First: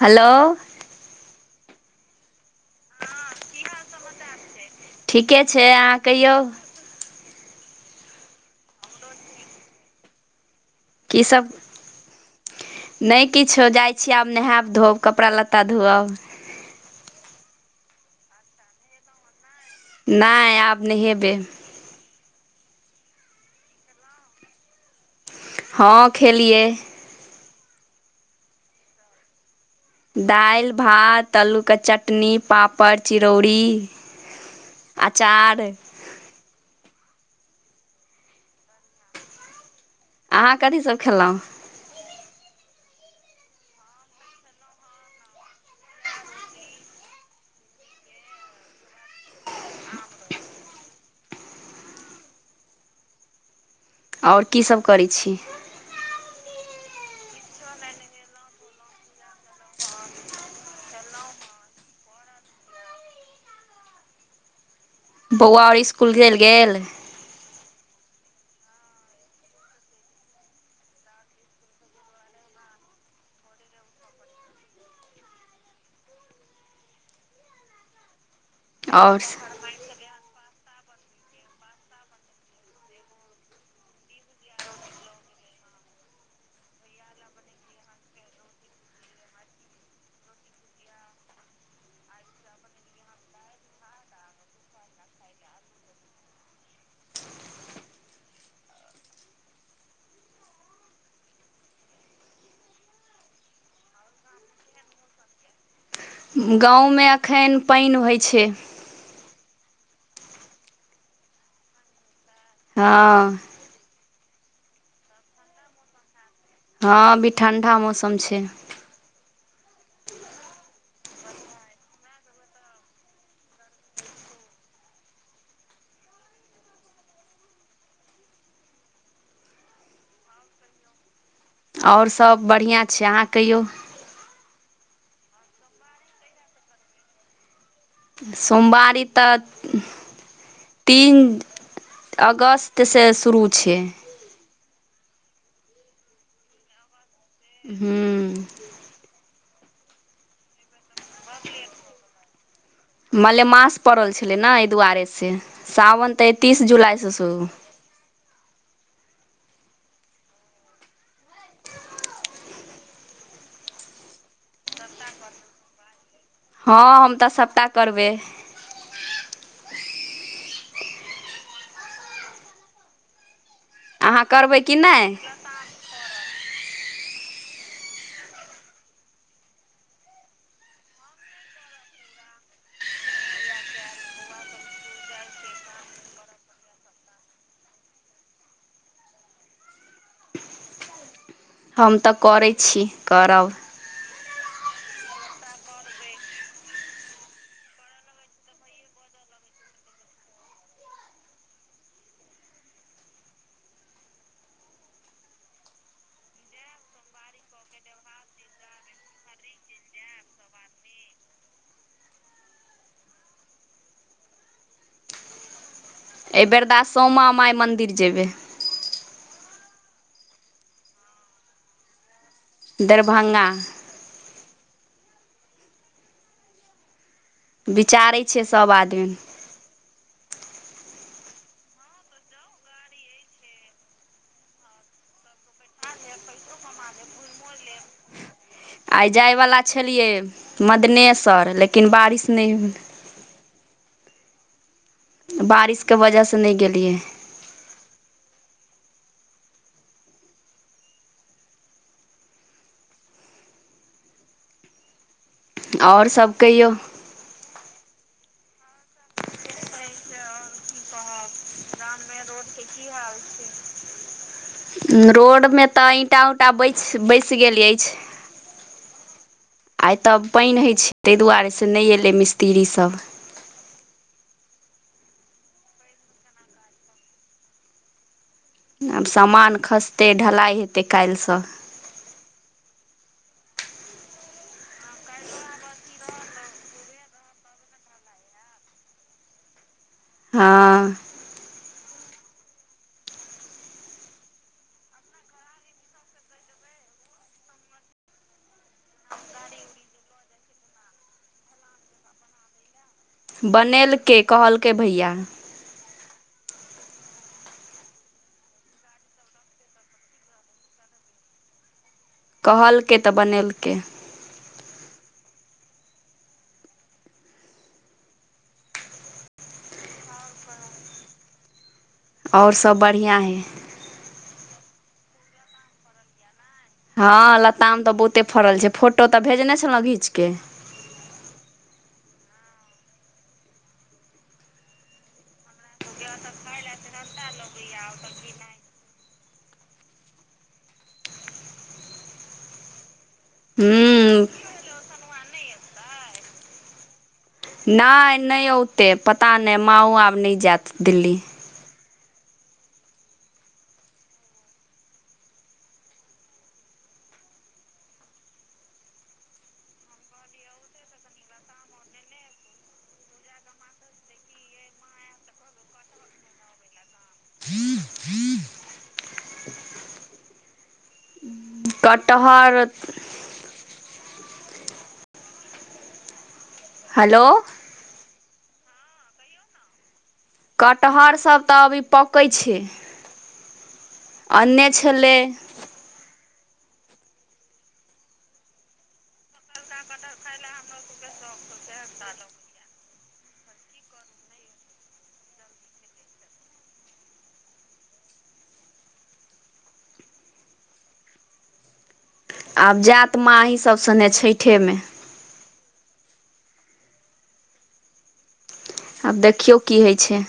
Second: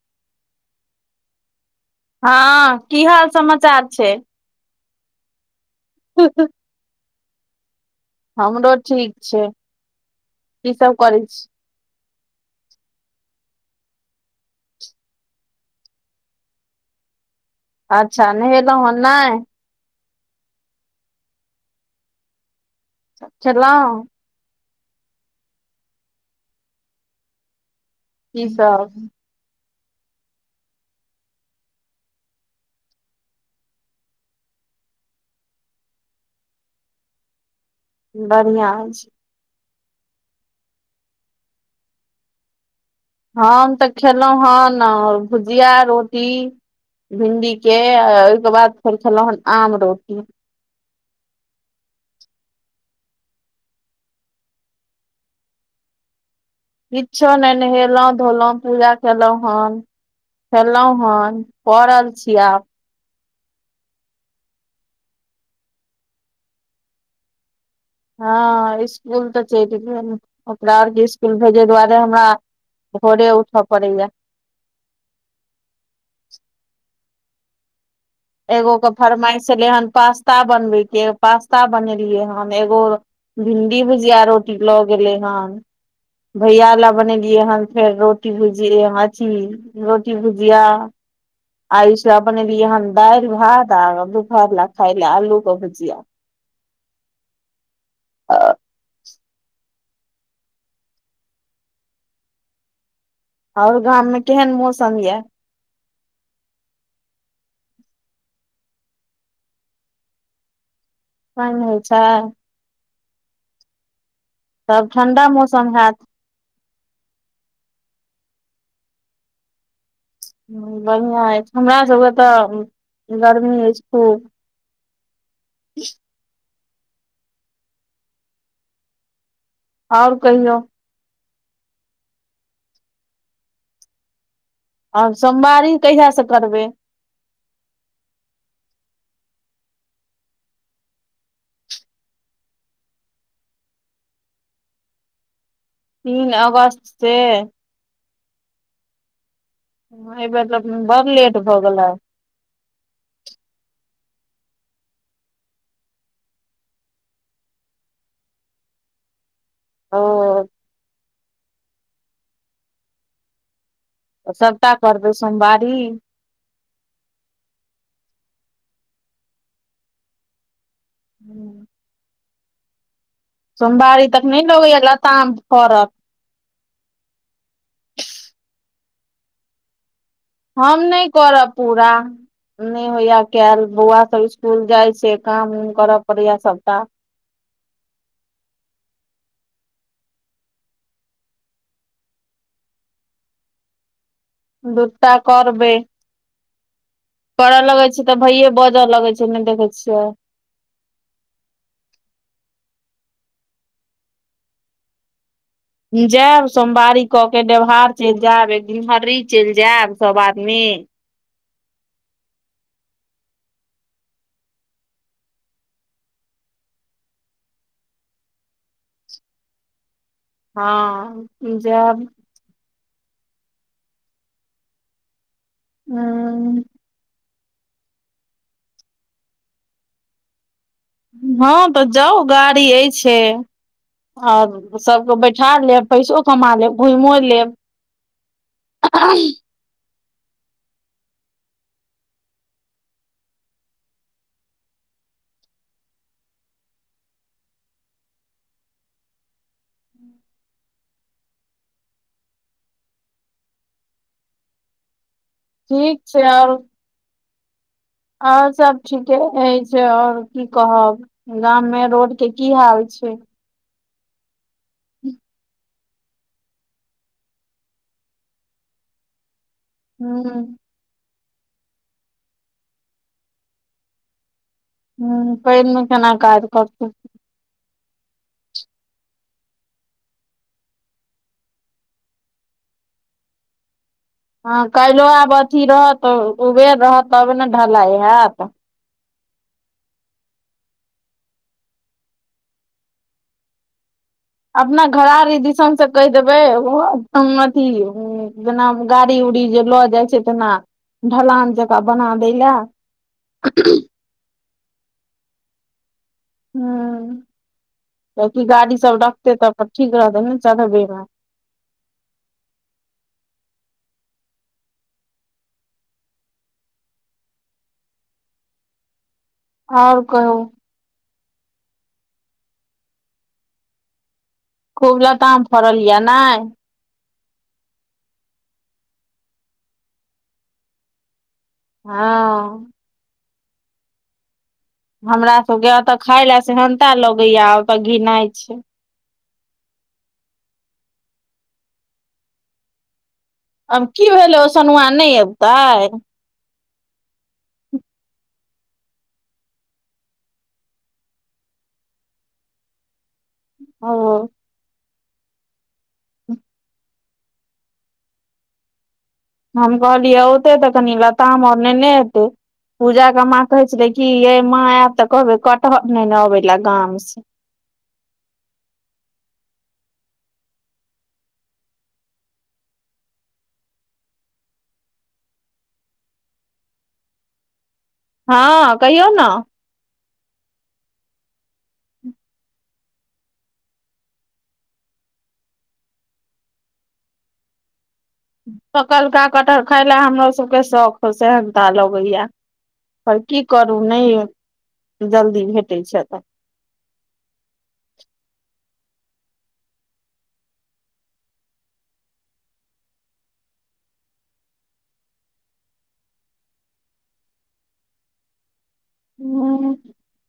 Hello. ह, कि हाल समाचार छै ठीके छै अहा कहियौ हमरो ठीक छै। की सब करै कि सभ छी नहि किछो जाइ छियै आब नहायब धोअब कपड़ा लत्ता धोअब। अच्छा नहेलौ हन नहि। नहि आब नहेबै। खेलौ। ह, खेलियै कि सभ। दालि भात आलूके चटनी पापड़ चिरौड़ी अचार। बढ़िया अछि। अहाँ कथी सभ खेलहुँ? हम तऽ खेलहुॅं हन भुजिया रोटी। भिडी के आ ओहिके बाद फेर खेलहुँ हन आम रोटी। और कि सभ करै छै किछो नहि नहेलहुँ धोलहुँ पूजा केलहूँ हन खेलहुँ हन परल छै आब बौआ आर स्कूल चल गेल हँ स्कूल तऽ चल गेल ओकरा आर स्कूल भेजे दुआरे हमरा भोरे उठ पड़ेया। एगो के आओर फरमाइश एलै हन पास्ता बन बैके पास्ता बनेलियै हन एगो। भिडी भुजिया रोटी लऽ गेले हन भैया ला बनेलियै हन फेर रोटी भुजिये मछि। रोटी भुजिया। आयुस लै बनेलियै हन दाल भात आ दुपहर लऽ खाय ले आलू के भुजिया आ। और गाम मे केहन मौसम यै गावमे एखन पाईन होइ छै। पानि होइ छै। ह। तब ठंडा मौसम हैयत ह, अभी ठंडा मौसम छै ह बढ़िआ ऐछ हमरा सभके तऽ गर्मी ऐछ खूब और कहियौ? और सभ बढ़िआ छै अहाँ कहियौ आब सोमवारी कहिया से करबै? सोमवारी तऽ तीन अगस्तसँ शुरू छैय। तीन अगस्त से हूं [unintelligible] मतलब बड़ लेट भऽ गेलै। मलेमास पड़ल छलै न एहि दुआरे से सावन तऽ तीस जुलाइसँ शुरु। ओ सभटा करबै सोमवारी। हँ हम तऽ सभटा करबै। हूँ सोमवारी अहाँ तक त नहि करबै कि लगैया नहि लताम फरत। हम नहि करब पूरा। नहि होइया कैल बौआ सब स्कुल जाइ छैय काम उम कर पड़ैया सभटा। हम तऽ करै छी करब। दूटा करबै। करऽ लगैत छी तऽ भैय बाजऽ लगै छैय नहि देखै छियै। जैब सोमवारी क के देवहार चल जैब एक घिनहर्ररी चल जैब सब आदमी। एहि बेरदा स्यामा माइ मन्दिर जेबै। हँ जैब। दरभंगा हूं विचारै छियै सभ आदमी। हँ तऽ जाउ गाड़ी अईछे। और सबके बैठा लेब पैसो कमा लेब घुयिमो लेब। आइ जायवला छलियै मदनेसर लेकिन बारिश नहि बारिशके वजहसँ नहि गेलियै। ठीक और सब कहियौ। और सब ठीके अछि, और की कहब? गाममे रोडके की हाल छैय? रोडमे तऽ ईंटा ऊँटा बैच बैस गेल अछि। आइ तऽ हूं पाईन होइ छैय तय दुआरे से नय एलै मिस्त्री सभ। हूं पैनमे केना काज करतै। आब सामान खसतै ढलाइ हेतै काल्हिसँ। हँ काल्हि आब अथी रहत उबेर रहत तब ने ढलाइ हैत। हँ अपना घरारी दिसनसे कहि देबै अथी जेना गाड़ी उड़ी जे लऽ जाइ छैय तेना ढलान जकाँ बना दै ला। बनेलकै कहलकै भैया। हूं गाड़ी सब रखते तब त ठीक रहतै ने चढ़बेमे। कहलकै तऽ बनेलकै। आओर कहु। आओर सभ बढ़िआँ हइ। खूब लताम फरल यै नय? हँ लताम तऽ बहुते फड़ल छैय फोटो तऽ भेजने छलौ घिचके। हँ हमरा सबके एतऽ खााय लए सेहन्ता लगैया ओतऽ घिनाइ छै आब की हूँ भेलै ओ सनुआ नय अबतै नहि नहि ओते पता नहि माँओ आब नहि जायत दिल्ली ओ ह्म [unintelligible] हम कहलियै औते तऽ कनि लताम आओर नेने ऐतै पूजा कऽ माँ कहे छले की ये माँ ऐत तऽ कहबे कटहर नहि ने अबे ला गाम सऽ कटहर हेलो हँ कहियौ नऽ कटहर सब तऽ अभी पकै छै अन्ने छलैय पकलका कटहर खाय ल हमरो सबके शौख सहनता लगैया आओर की करू नहि जल्दी भेटै छै अतऽ आब जाति माँ आहि सभ सँने छठेमे आब देखियौ ह की होइ छै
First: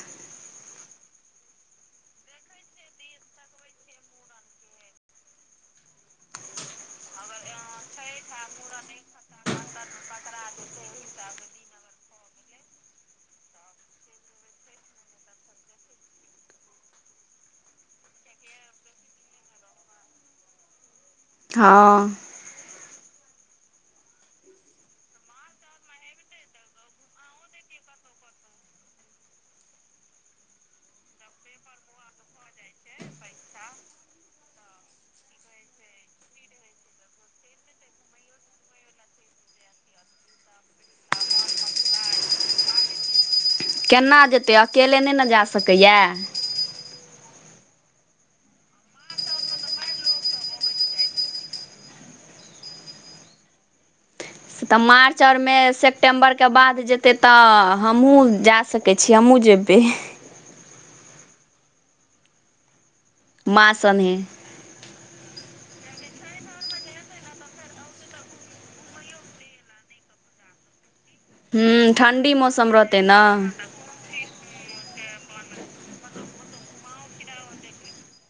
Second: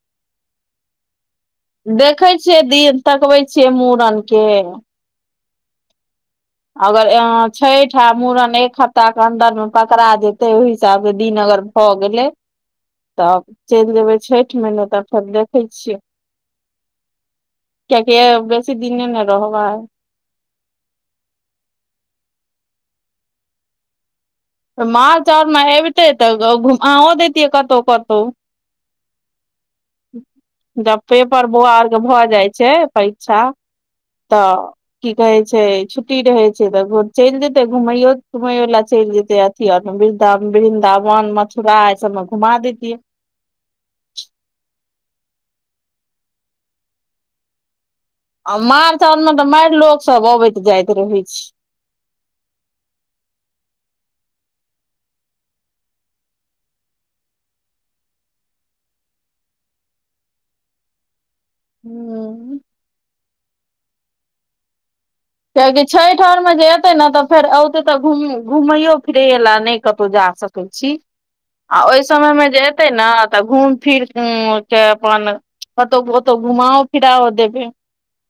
देखै छियै दिन तकबै छियै मुड़न के अगर छठि आ मूड़न एक हफ्ताक के अन्दरमे पकड़ा जेतै ओहि हिसाबसँ दिन अगर हो गेलै तब चलि जेबै छठि मे नहि तब फेर देखै छियै कियाकि ऐबेर बेसी दिने ने नऽ रहबाय हँ मार्च आओरमे एबतै तऽ अ दैतियै कतहु कतहु जब पेपर बौआर के भऽ जाइ छै परीक्षा तऽ की कहे छै छुट्टी रहै छै तऽ चलि जेतै घुमैयो तुमैयो लऽ चलि जेतै से अथी अर मे वृन्दावन मथुरा ई सब मे घुमा देतिय केना जेतै अकेले नहि नऽ जा सकैया आ मार्च अर मे तऽ मारि लोक सब अबैत जाइत रहै छै से तऽ मार्च आओर मे सेप्टेम्बरके बाद जेतै तऽ हमहूँ जा सकै छी हमहुँ जेबै हू माँ सने छठि आओर मे जे एते ने तऽ फेर औते तऽ घुमैयो फिरै लए नहि कतहु जा सकतै छी आ ह्म्म ओहि ठण्ढी समय मे जे मौसम एतै रहतै ने नऽ तऽ घुम फिर के अपन कतहु ओतहु घुमाओ फिराओ देबै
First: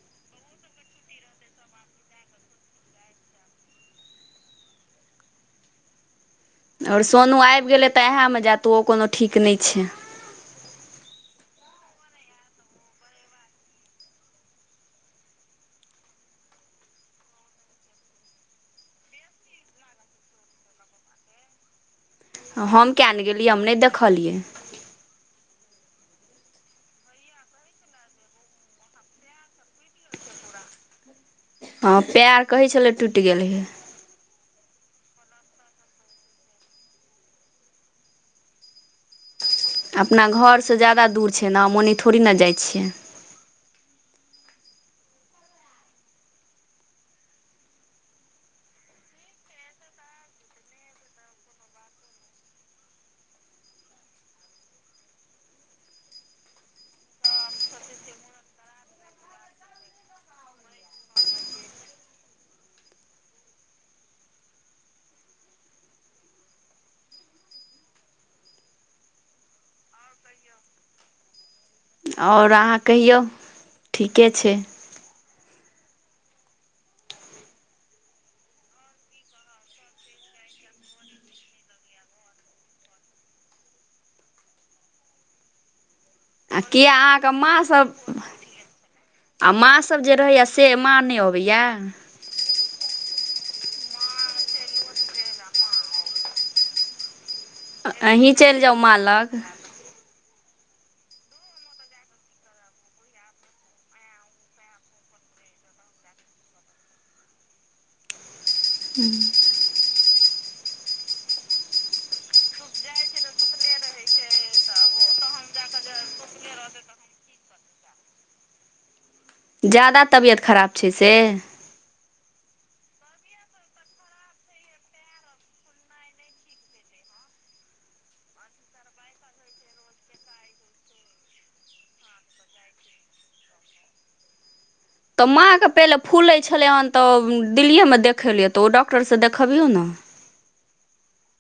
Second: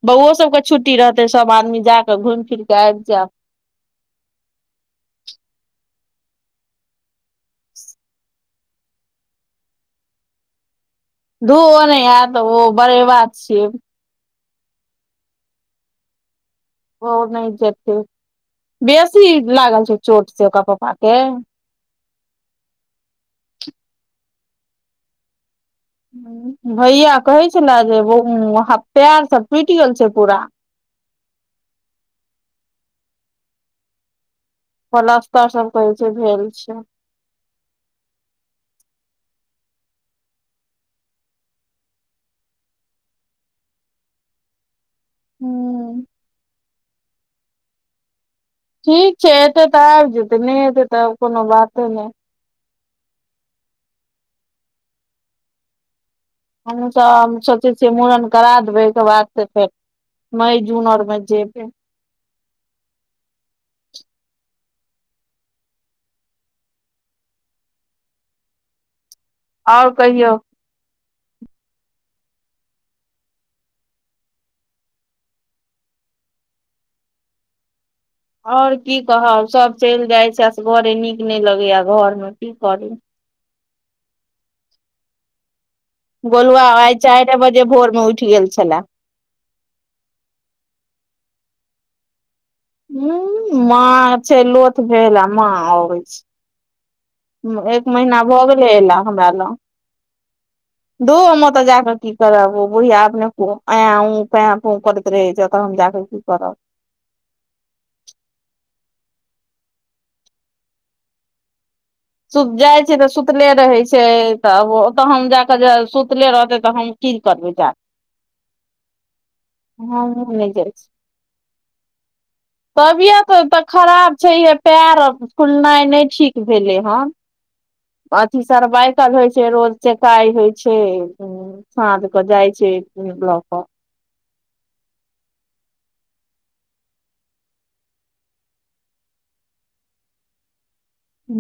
बौओ सभके छुट्टी रहतै सभ आदमी जा कऽ घुमि फिर कऽ आबि जायब आओर सोनू आबि गेलै तऽ उएहमे जायत ओ कोनो ठीक नहि छै धू ओ नहि ऐत ओ बड़े बात छियै ओ नहि जेते बेसी लागल छै चोट से ओकर पप्पा के हम किया नहि गेलियै हम नहि देखलियै भैया कहै छले जे पैर सब टुटि गेल छै पूरा हँ पैर कहै छलै टुटि गेल हेय पलस्तर सब कहै छै भेल छै अपना घरसँ ज्यादा दूर छै न हम ओनी थोड़ी नऽ जाई छियै हूँ। ठीक छै एतै तऽ आबि जेतै नहि एतै तब कोनो बाते नहि हामू सभ सोचै छियै मूड़न करा देबै ओहिके बाद से फेर मई जून आओर मे जेबे आओर कहियौ। आओर अहाँ कहियौ ठीके छै। आओर कि कहब सभ चलि जाइ छै घरे नीक नहि लगैय घरमे कि करते आ गोलुआ किया आइ अहाँके चारे बजे माँसभ भोरमे उठि गेल छले। आ माँसभ जे रहैएा से माँ नहि अबैए। ह्म माँ छै लोथ भेल आ माँ आबै छै। एक महीना अहीँ भऽ चलि गेलै जाउ माँ अयला हमरा लग। दो मतऽ जाक की करब बुढीया अपने कू आ उ करैत रहै त जा कि करब हूँ सुत जाई छै तऽ सुतले रहै छै तब ओतऽ हम जाकऽ जे सुतले रहतै तऽ हम कि करबै जाक जादा तबियत खराब छै सँ तबियत तऽ खराब छैहे पैर फुलनाई नहि ठीक भेले। ह, अथी सरवाइकल होइ छै रोज चेकाइ होइ छै साझक जाइ छै ब्लक तऽ माँ के पहिले फूलैत छलै हन तऽ दिल्लिएमे देखै लियए तऽ ओ डॉक्टरसँ देखबियौ ना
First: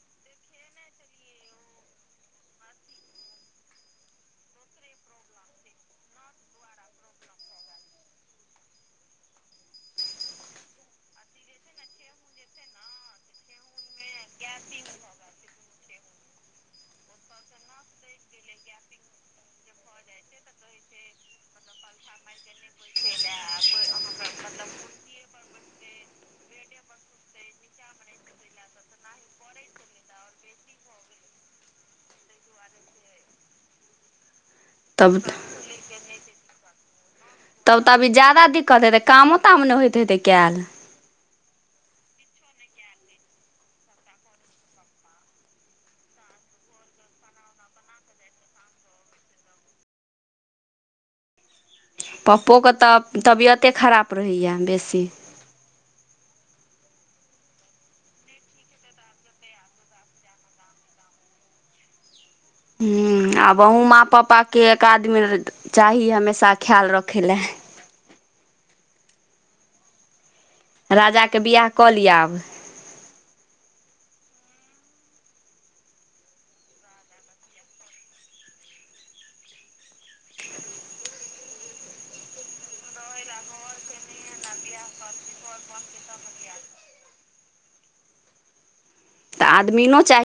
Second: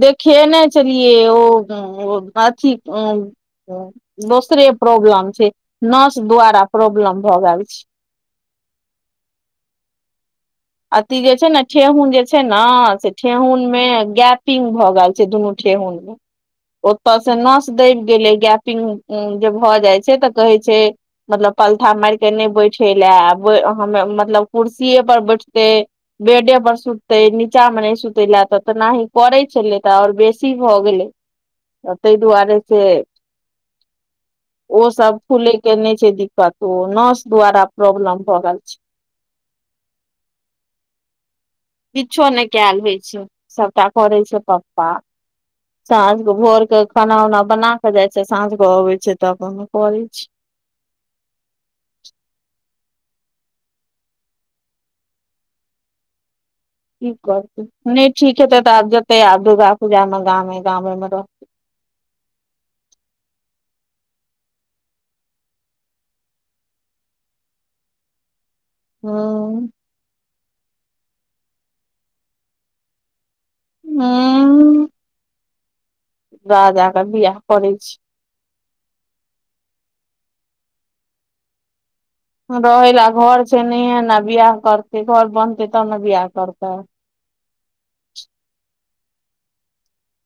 देखे ने छलियए ओ अथी औ दोसरे प्रॉब्लम छै नर्स द्वारा प्रॉब्लम भऽ गेल छै [inaudible] अथी जे छै ने ठेहुन जे छै ने से ठेहुनमे गेश भऽ गेल छै दुनू ठेहुन मे ओतय से नस दबि गेलै गैपिग जे भऽ जाई छै तऽ कहै छै। मतलब पलथा मारि कऽ नहि बैठे लए आ मतलब कुर्सीए पर बैठतै बेडे पर सुतै नीचा मे नहि सुतैले त तऽ नहि पड़ै छलै तऽ आओर बेसी भऽ गेलै ताहि दुआरे सँ ओ सभ तब फुले के नहि छै दिक्कत ओ नस द्वारा तब तऽ अभी प्रॉब्लम भऽ जादा गेल छै दिक्कत हेतै कमो ताम नहि होइत हेतै कयल किछो नहि कयलऽ होइ छै सभटा करै छै पप्पा सँझ के भोर के खाना उना बना के जाय छै सँझ के अबे छै तऽ अपन करे छी पप्पो के तऽ तबियते खराब रहैय बेसी कि करतै नहि ठीक हेतै तऽ आब जेतै आब दुर्गा पूजा मे गामे गामेमे रहतै हू आब अहुँ माँ पप्पा के एक आदमी चाही हमेशा ख्याल रखै लए हू राजा के वियाह कऽ लिआ आब हू राजा वियाह करै छी रहै लऽ घर छै नहि ने बियाह करतै घर बनतै तब ने बियाह करतै तऽ आदमी ने चाही